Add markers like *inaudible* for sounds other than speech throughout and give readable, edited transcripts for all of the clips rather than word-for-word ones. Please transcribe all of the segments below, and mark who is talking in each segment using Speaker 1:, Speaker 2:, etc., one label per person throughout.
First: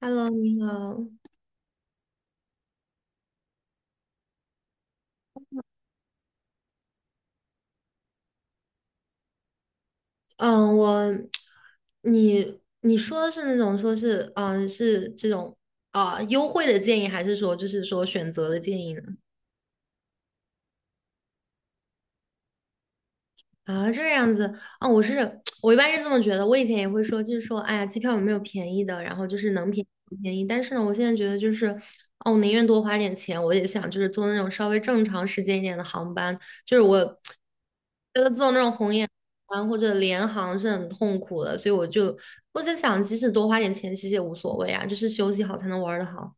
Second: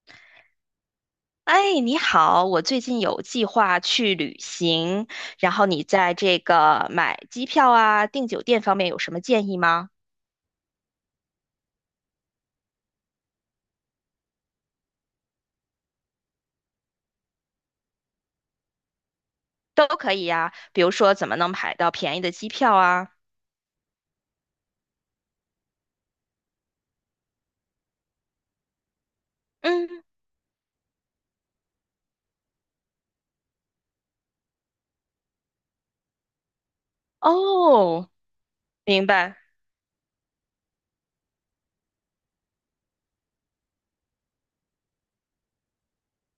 Speaker 1: Hello，你好。
Speaker 2: 哎，你好，我最近有计划去旅行，然后你在这个买机票啊、订酒店方面有什么建议吗？
Speaker 1: 嗯，我，你说的是那种说是，是这种啊、优惠的建议，还是说就是说选择的建议呢？
Speaker 2: 都可以呀，比如说怎么能买到便宜的机票啊？
Speaker 1: 啊，这样子啊，我是 *tsk* 我一般是这么觉得，我以前也会说，就是说，哎呀，机票有没有便宜的，然后就是能便宜
Speaker 2: 嗯，
Speaker 1: 不便宜。但是呢，我现在觉得就是，哦，我宁愿多花点钱，我也想就是坐那种稍微正常时间一点的航班。就是我
Speaker 2: 哦，
Speaker 1: 觉得坐那种红
Speaker 2: 明
Speaker 1: 眼
Speaker 2: 白。
Speaker 1: 航班或者联航是很痛苦的，所以我在想，即使多花点钱，其实也无所谓啊，就是休息好才能玩的好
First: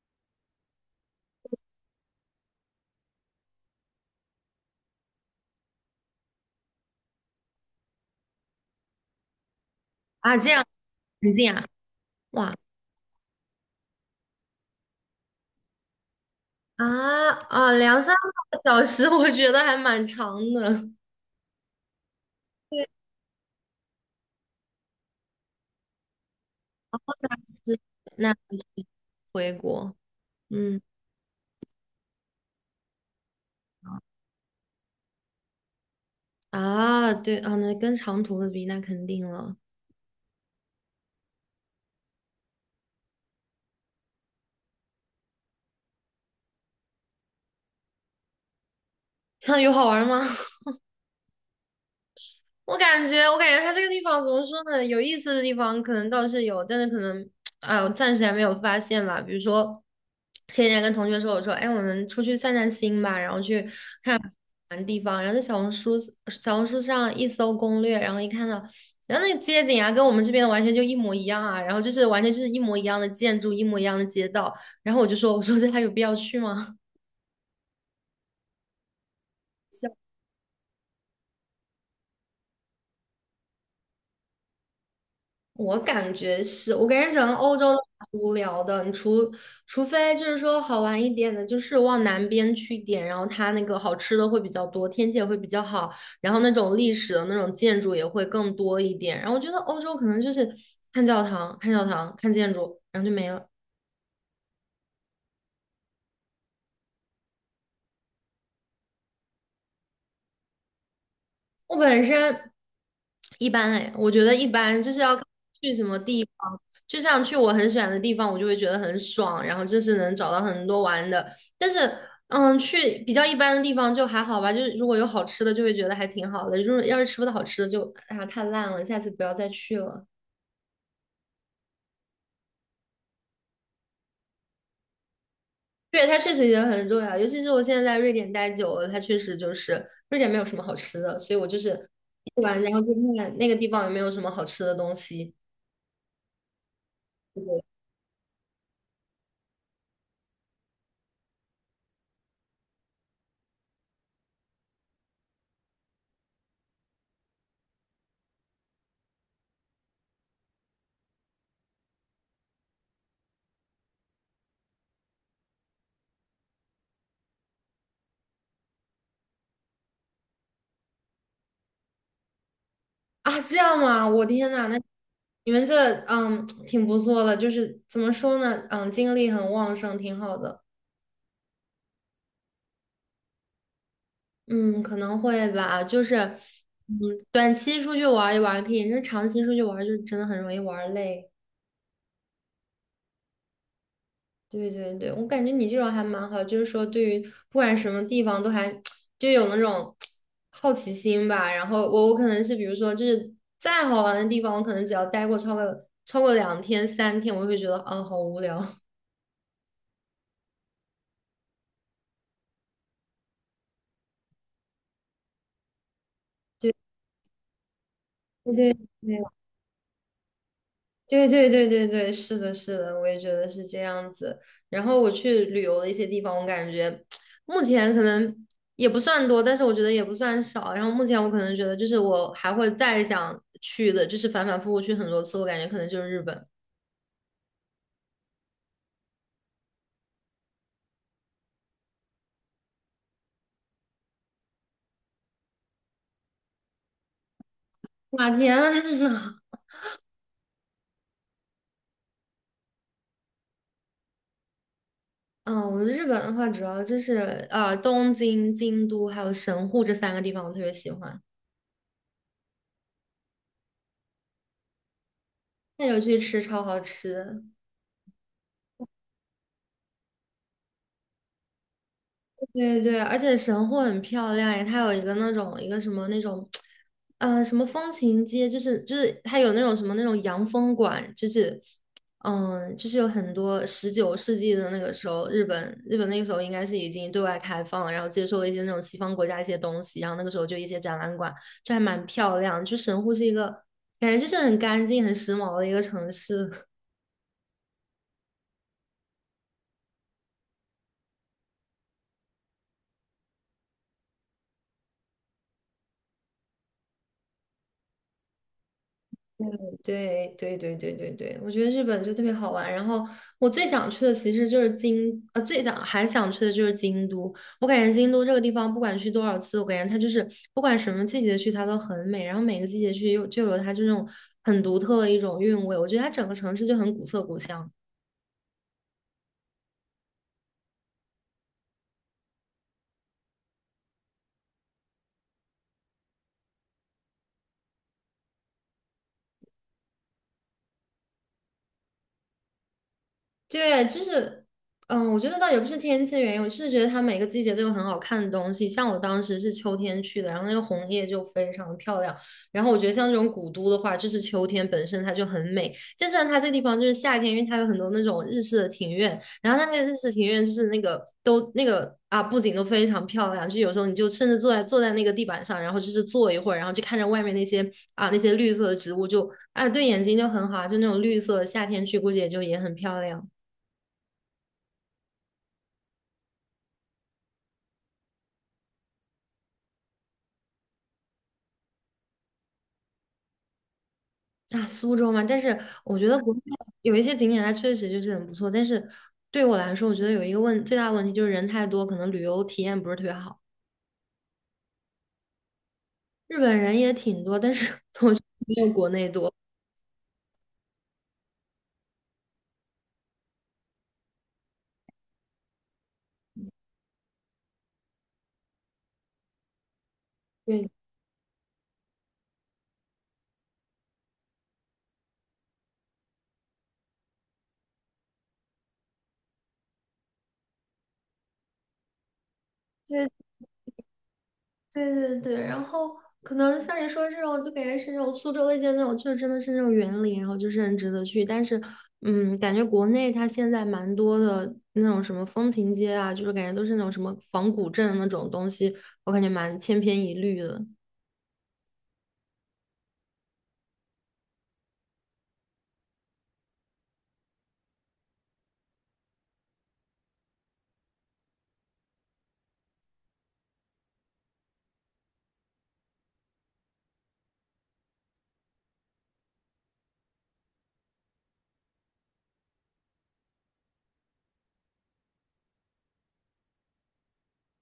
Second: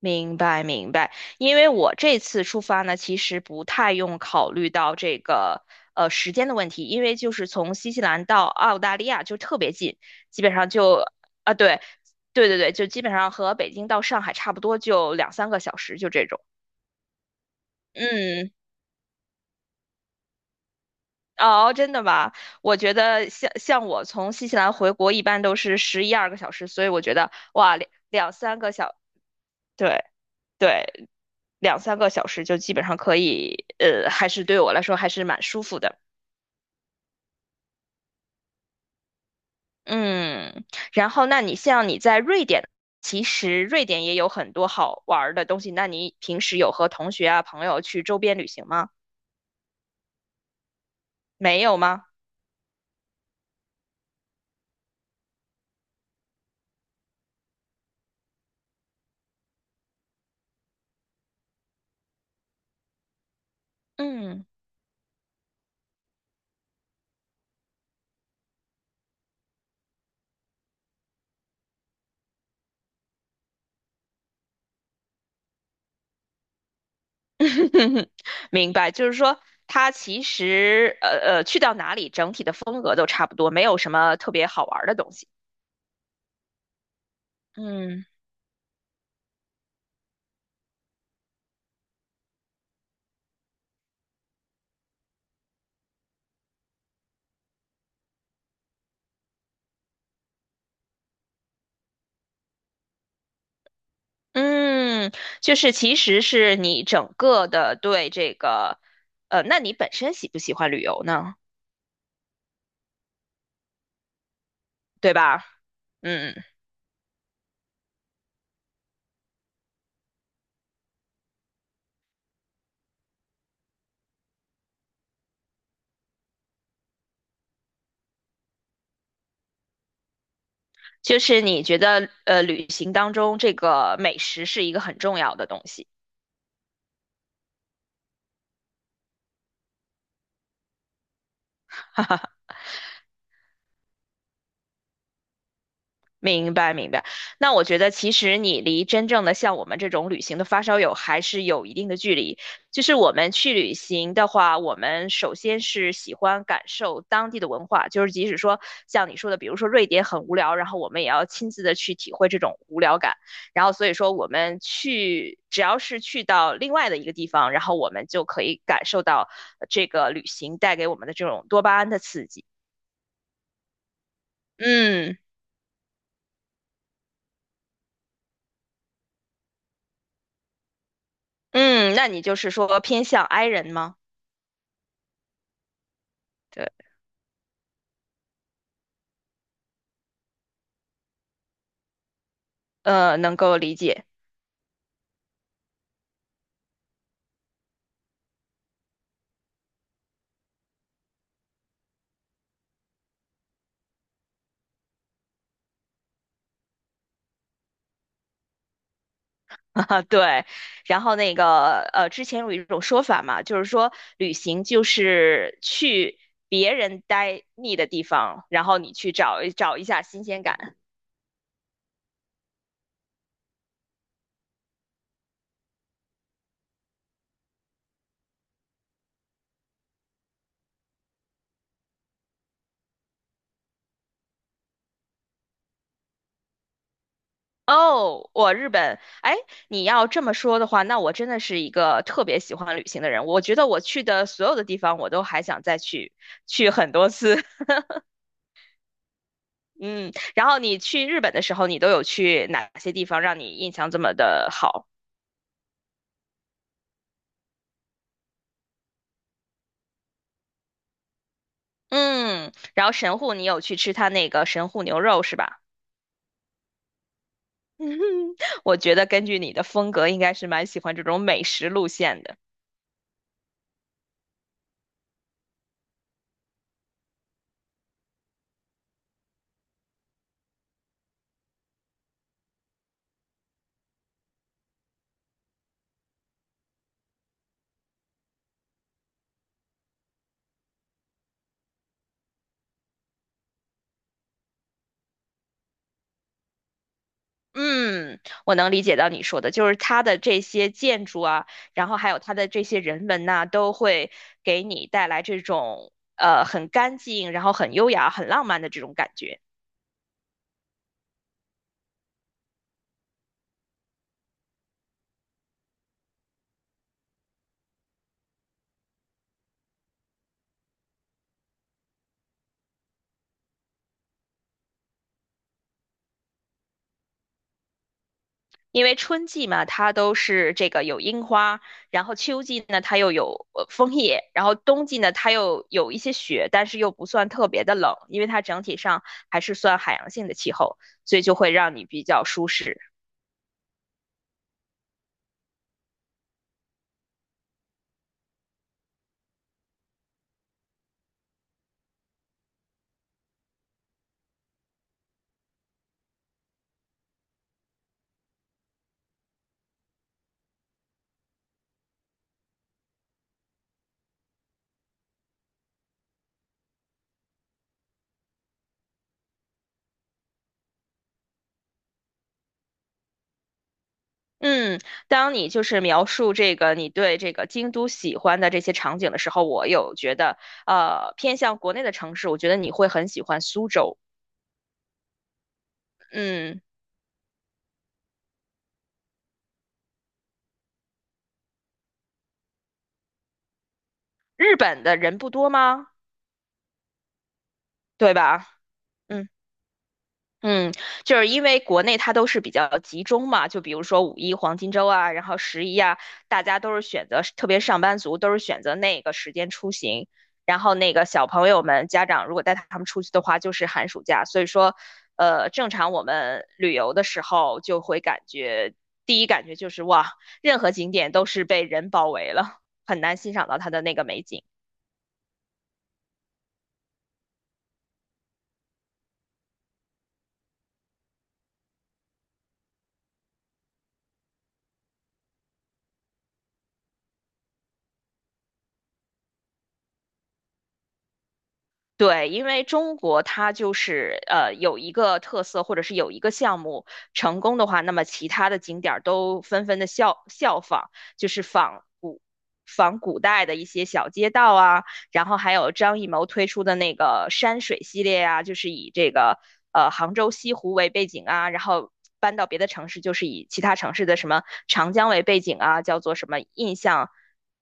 Speaker 2: 明白明白，因为我这次出发呢，其实不太用考虑到这个时间的问题，因为就是从新西兰到澳大利亚就特别近，
Speaker 1: 啊。
Speaker 2: 基
Speaker 1: 这
Speaker 2: 本
Speaker 1: 样
Speaker 2: 上就
Speaker 1: 很近
Speaker 2: 啊
Speaker 1: 啊，
Speaker 2: 对对
Speaker 1: 哇
Speaker 2: 对对，就基本上和北京到上海差不多，就两三个小时，就这种。
Speaker 1: 啊啊，两三个
Speaker 2: 嗯，
Speaker 1: 小时，*laughs* 我觉得还蛮长的。
Speaker 2: 哦，真的吗？我觉得像我从新西兰回国一般都是11、12个小时，所以我觉得哇，
Speaker 1: 是，
Speaker 2: 两
Speaker 1: 那
Speaker 2: 三个小，
Speaker 1: 回国，
Speaker 2: 对
Speaker 1: 嗯
Speaker 2: 对。两三个小时就基本上可以，还是对我来说还是蛮舒服的。
Speaker 1: 啊，对啊，那跟长途的比，那肯定了。
Speaker 2: 嗯，然后那你像你在瑞典，其实瑞典也有很多好玩儿的东西。那你平时有和同学啊、朋友去周边旅行吗？
Speaker 1: *laughs* 那有好玩吗？*laughs*
Speaker 2: 没有吗？
Speaker 1: 我感觉它这个地方怎么说呢？有意思的地方可能倒是有，但是可能，哎，我暂时还没有发现吧。比如说，前几天跟同学说，我说，哎，我们出去散散心吧，然后去
Speaker 2: 嗯，
Speaker 1: 玩的地方，然后在小红书上一搜攻略，然后一看到，然后那个街景啊，跟我们这边完全就一模一样啊，然后就是完全就是一模一样的建筑，一模一样的街道，然后我说这还有必要去吗？
Speaker 2: *laughs* 明白，就是说它其实去到哪里整体的风格都差不多，没有什么特别好玩儿的东西。
Speaker 1: 我感觉是，我感觉整个欧洲都
Speaker 2: 嗯。
Speaker 1: 蛮无聊的，你除非就是说好玩一点的，就是往南边去一点，然后它那个好吃的会比较多，天气也会比较好，然后那种历史的那种建筑也会更多一点。然后我觉得欧洲可能就是看教堂、看建筑，然后就没了。
Speaker 2: 嗯，就是其实是你整个的对这个，那你本身喜不喜欢旅游呢？
Speaker 1: 我本身一般哎，我觉得一般，就是
Speaker 2: 对
Speaker 1: 要看
Speaker 2: 吧？
Speaker 1: 去什么地
Speaker 2: 嗯，
Speaker 1: 方，就像去我很喜欢的地方，我就会觉得很爽，然后就是能找到很多玩的。但是，去比较一般的地方就还好吧，就是如果有好吃的，就会觉得还挺好的。如果要是吃不到好吃的就，啊太烂了，下次不要再去了。
Speaker 2: 就是你觉得旅行当中这个美食是一个很重要的东西。
Speaker 1: 对，它确实也很重要，尤其是我现在在瑞典待久了，它确实就是瑞典没有什么好吃的，所以我就是
Speaker 2: *laughs*
Speaker 1: 去玩，然后就看看那个地方有没有什么好吃的东西。
Speaker 2: 明白，明白。那我觉得，其实你离真正的像我们这种旅行的发烧友还是有一定的距离。就是我们去旅行的话，我们首先是喜欢感受当地的文化，就是即使说像你说的，比如说瑞典很无聊，然后我们也要亲自的去体会这种无聊感。然后所以说，我们去只要是去到另外的一个地方，然后我们就可以感受到这个旅行带给我们的这种多巴胺的刺激。
Speaker 1: 啊，这样吗？我天呐。那
Speaker 2: 嗯
Speaker 1: 你们这嗯挺不错的，就是怎么说呢，精力很旺盛，挺好的。
Speaker 2: 嗯，那你就是说偏向 I 人吗？
Speaker 1: 嗯，可能会吧，就是
Speaker 2: 对，
Speaker 1: 嗯，短期出去玩一玩可以，那长期出去玩就真的很容易玩累。
Speaker 2: 能够理解
Speaker 1: 对对对，我感觉你这种还蛮好，就是说对于不管什么地方都还 *tsk* 就有那种 *tsk* 好奇心吧。然后我可能是比如说就是再好玩的地方，我可能只要待过超过两天三天，我就会觉得啊好无聊。
Speaker 2: *laughs* 啊，对。然后那个，之前有一种说法嘛，就是说旅行就是去
Speaker 1: *laughs* 对。
Speaker 2: 别人待腻的地方，然后
Speaker 1: 对
Speaker 2: 你去找一下新鲜感。
Speaker 1: 对对对对对，对，是的，是的，我也觉得是这样子。然后我去旅游的一些地方，我感觉目前可能也不算多，但是我觉得也不算少。然后目前我可能觉得，就是我还会再想去的，就是反反复复去很多次，我感觉可能就是日本。
Speaker 2: 哦，我日本，哎，你要这么说的话，那我真的是一个特别喜欢旅行的人。我觉得我去的所有的地方，我都还想再去很多次。*laughs*
Speaker 1: 哇，天呐！
Speaker 2: 嗯，然后你去日本的时候，你都有去哪些地方让你印象这么的好？
Speaker 1: 嗯，我日本的话，主要就是东京、京都还有神户这三个地方，我特别喜欢。
Speaker 2: 嗯，然后神户你有去吃他那个神户牛肉是吧？
Speaker 1: 那有去吃，超好吃。
Speaker 2: *laughs* 我觉得根据你的风格，应该是蛮喜欢这种美食路线的。
Speaker 1: 对对，而且神户很漂亮诶，它有一个那种一个什么那种，什么风情街，就是它有那种什么那种洋风馆，就是就是有很多19世纪的那个时候，日本那个时候应该是已经对外开放了，然后接受了一些那种西方国家一些东西，然后那个时候就一些展览馆，就还蛮漂亮。就神户是一个感觉就是很干净、很时髦的一个城市。
Speaker 2: 嗯，我能理解到你说的，就是它的这些建筑啊，然后还有它的这些人文呐、都会给你带来这种很干净，然后很优雅、很浪漫的这种感觉。
Speaker 1: 对对对对对对，我觉得日本就特别好玩。然后我最想去的其实就是最想还想去的就是京都。我感觉京都这个地方，不管去多少次，我感觉它就是不管什么季节去，它都很美。然后每个季节去又就有它这种很独特的一种韵味。我觉得它整个城市就很古色古香。
Speaker 2: 因为春季嘛，它都是这个有樱花，然后秋季呢，它又有枫叶，然后冬季呢，它又有一些雪，但是又不算特别的冷，因为它整体上还是算海洋性的气候，所以就会让你比较舒适。
Speaker 1: 对，就是，我觉得倒也不是天气原因，我就是觉得它每个季节都有很好看的东西。像我当时是秋天去的，然后那个红叶就非常的漂亮。然后我觉得像这种古都的话，就是秋天本身它就很美，但是呢，它这个地方就是夏天，因为它有很多那种日式的庭院，然后它那个日式庭院就是那个都那个啊布景都非常漂亮，就有时候你就甚至坐在那个地板上，然后就是坐一会儿，然后就看着外面那些绿色的植物就，啊对眼睛就很好啊就那种绿色，夏天去估计也就也很漂亮。
Speaker 2: 嗯，当你就是描述这个你对这个京都喜欢的这些场景的时候，我有觉得，偏向国内的城市，我觉得你会很喜欢苏州。
Speaker 1: 啊，苏州嘛，但是我觉得国内
Speaker 2: 嗯，
Speaker 1: 有一些景点它确实就是很不错，但是对我来说，我觉得有一个最大的问题就是人太多，可能旅游体验不是特别好。
Speaker 2: 日本的人不多吗？
Speaker 1: 日本人也挺多，但是 *laughs* 我
Speaker 2: 对
Speaker 1: 觉得
Speaker 2: 吧？
Speaker 1: 没有国内
Speaker 2: 嗯。
Speaker 1: 多。
Speaker 2: 嗯，就是因为国内它都是比较集中嘛，就比如说五一黄金周啊，然后十一啊，大家都是选择，特别上班族都是选择那个时间出行。然
Speaker 1: 对，
Speaker 2: 后那个小朋友们家长如果带他们出去的话，就是寒暑假。所以说，正常我们旅游的时候就会感觉，第一感觉就是哇，任何景点都是被人包围了，很难
Speaker 1: 对
Speaker 2: 欣赏到它的那个美景。
Speaker 1: 对对对，然后可能像你说这种，就感觉是那种苏州的一些那种，就是真的是那种园林，然后就是很值得去。但是，感觉国内它现在蛮多的那种什么风情街啊，就是感觉都是那种什么仿古镇那种东西，我感觉蛮千篇一律的。
Speaker 2: 对，因为中国它就是有一个特色，或者是有一个项目成功的话，那么其他的景点儿都纷纷的效仿，就是仿古代的一些小街道啊，然后还有张艺谋推出的那个山水系列啊，就是以这个杭州西湖为背景啊，然后搬到别的城市，就是以其他城市的什么长江为背景啊，叫做什么印象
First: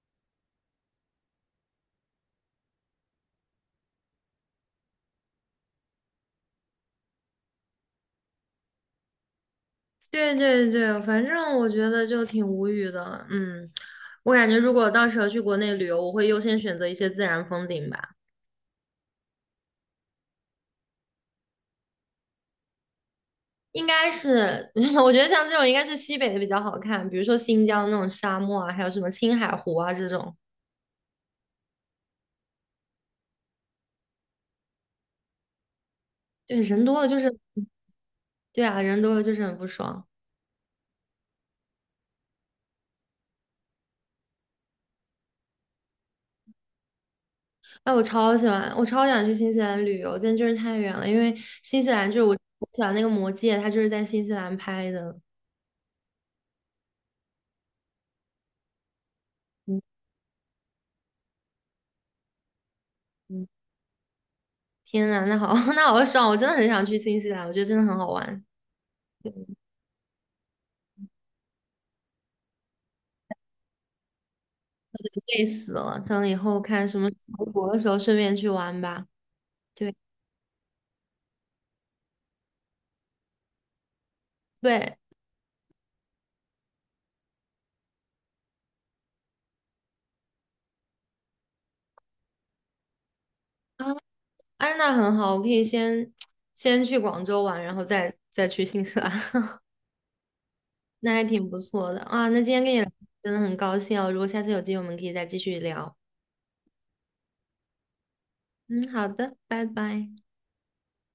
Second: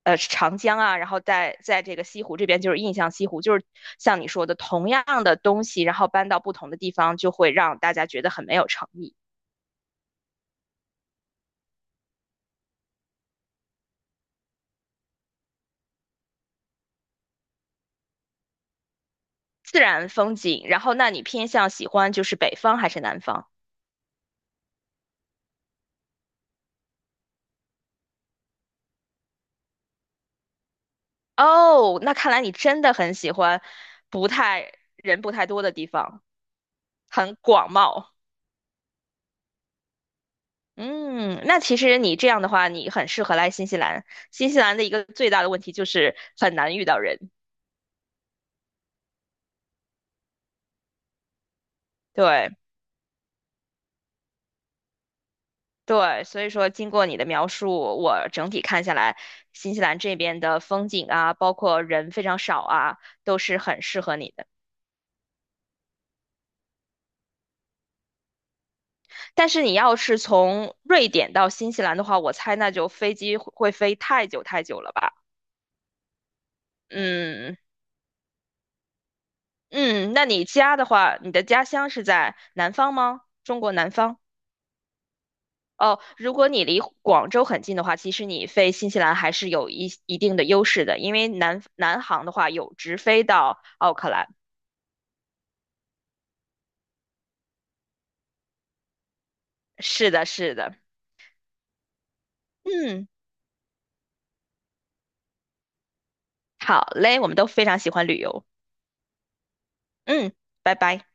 Speaker 2: 长江啊，然后在这个西湖这边就是印象西湖，就是像你说的同样的东西，然后搬到不同的地方，就会让大家觉得很没有诚意。
Speaker 1: 对对对，反正我觉得就挺无语的。嗯，我感觉如果到时候去国内旅游，我会优先选择一些自然风景吧。
Speaker 2: 自然风景，然后那你偏向喜欢就是北方还是南方？
Speaker 1: 应该是，*laughs* 我觉得像这种应该是西北的比较好看，比如说新疆那种沙漠啊，还有什么青海湖啊这种。
Speaker 2: 哦，那看来你真的很喜欢不太多的地方，
Speaker 1: 对，人多了就是，
Speaker 2: 很广袤。
Speaker 1: 对啊，人多了就是很不爽。
Speaker 2: 嗯，那其实你这样的话，你很适合来新西兰。新西兰的一个最大的问题就是很难遇到人。
Speaker 1: 哎，我超喜欢，我超想去新西兰旅游，但就是太远了，因为新西兰就是我
Speaker 2: 对
Speaker 1: 我喜欢那个《魔戒》，它就是在新西兰拍的。
Speaker 2: 对，所以说经过你的描述，我整体看下来，新
Speaker 1: 嗯
Speaker 2: 西兰这边的风景啊，包括人非常少啊，都
Speaker 1: 嗯，
Speaker 2: 是很适合你的。
Speaker 1: 天呐，那好，*laughs* 那好爽！我真的很想去新西兰，我觉得真的很好玩，
Speaker 2: 但是你要是从瑞典到新西兰的话，我猜那就飞机会飞太久太久了吧？
Speaker 1: 累死了。等以后看什么时候回
Speaker 2: 嗯。
Speaker 1: 国的时候，顺便去玩吧。对
Speaker 2: 嗯，那你家的话，你的家乡是在南方吗？中国南方？
Speaker 1: 对
Speaker 2: 哦，如果你离广州很近的话，其实你飞新西兰还是有一定的优势的，因为南航的话有直飞到
Speaker 1: 啊，
Speaker 2: 奥克兰。
Speaker 1: 安娜很好，我可以先去广州玩，然后再去新西兰，*laughs*
Speaker 2: 是的，是的。
Speaker 1: 那还挺不错的啊。那今天跟你聊
Speaker 2: 嗯，
Speaker 1: 真的很高兴哦，如果下次有机会，我们可以再继续聊。
Speaker 2: 好嘞，我们都非常喜欢旅游。
Speaker 1: 嗯，好的，拜拜。
Speaker 2: 嗯，拜拜。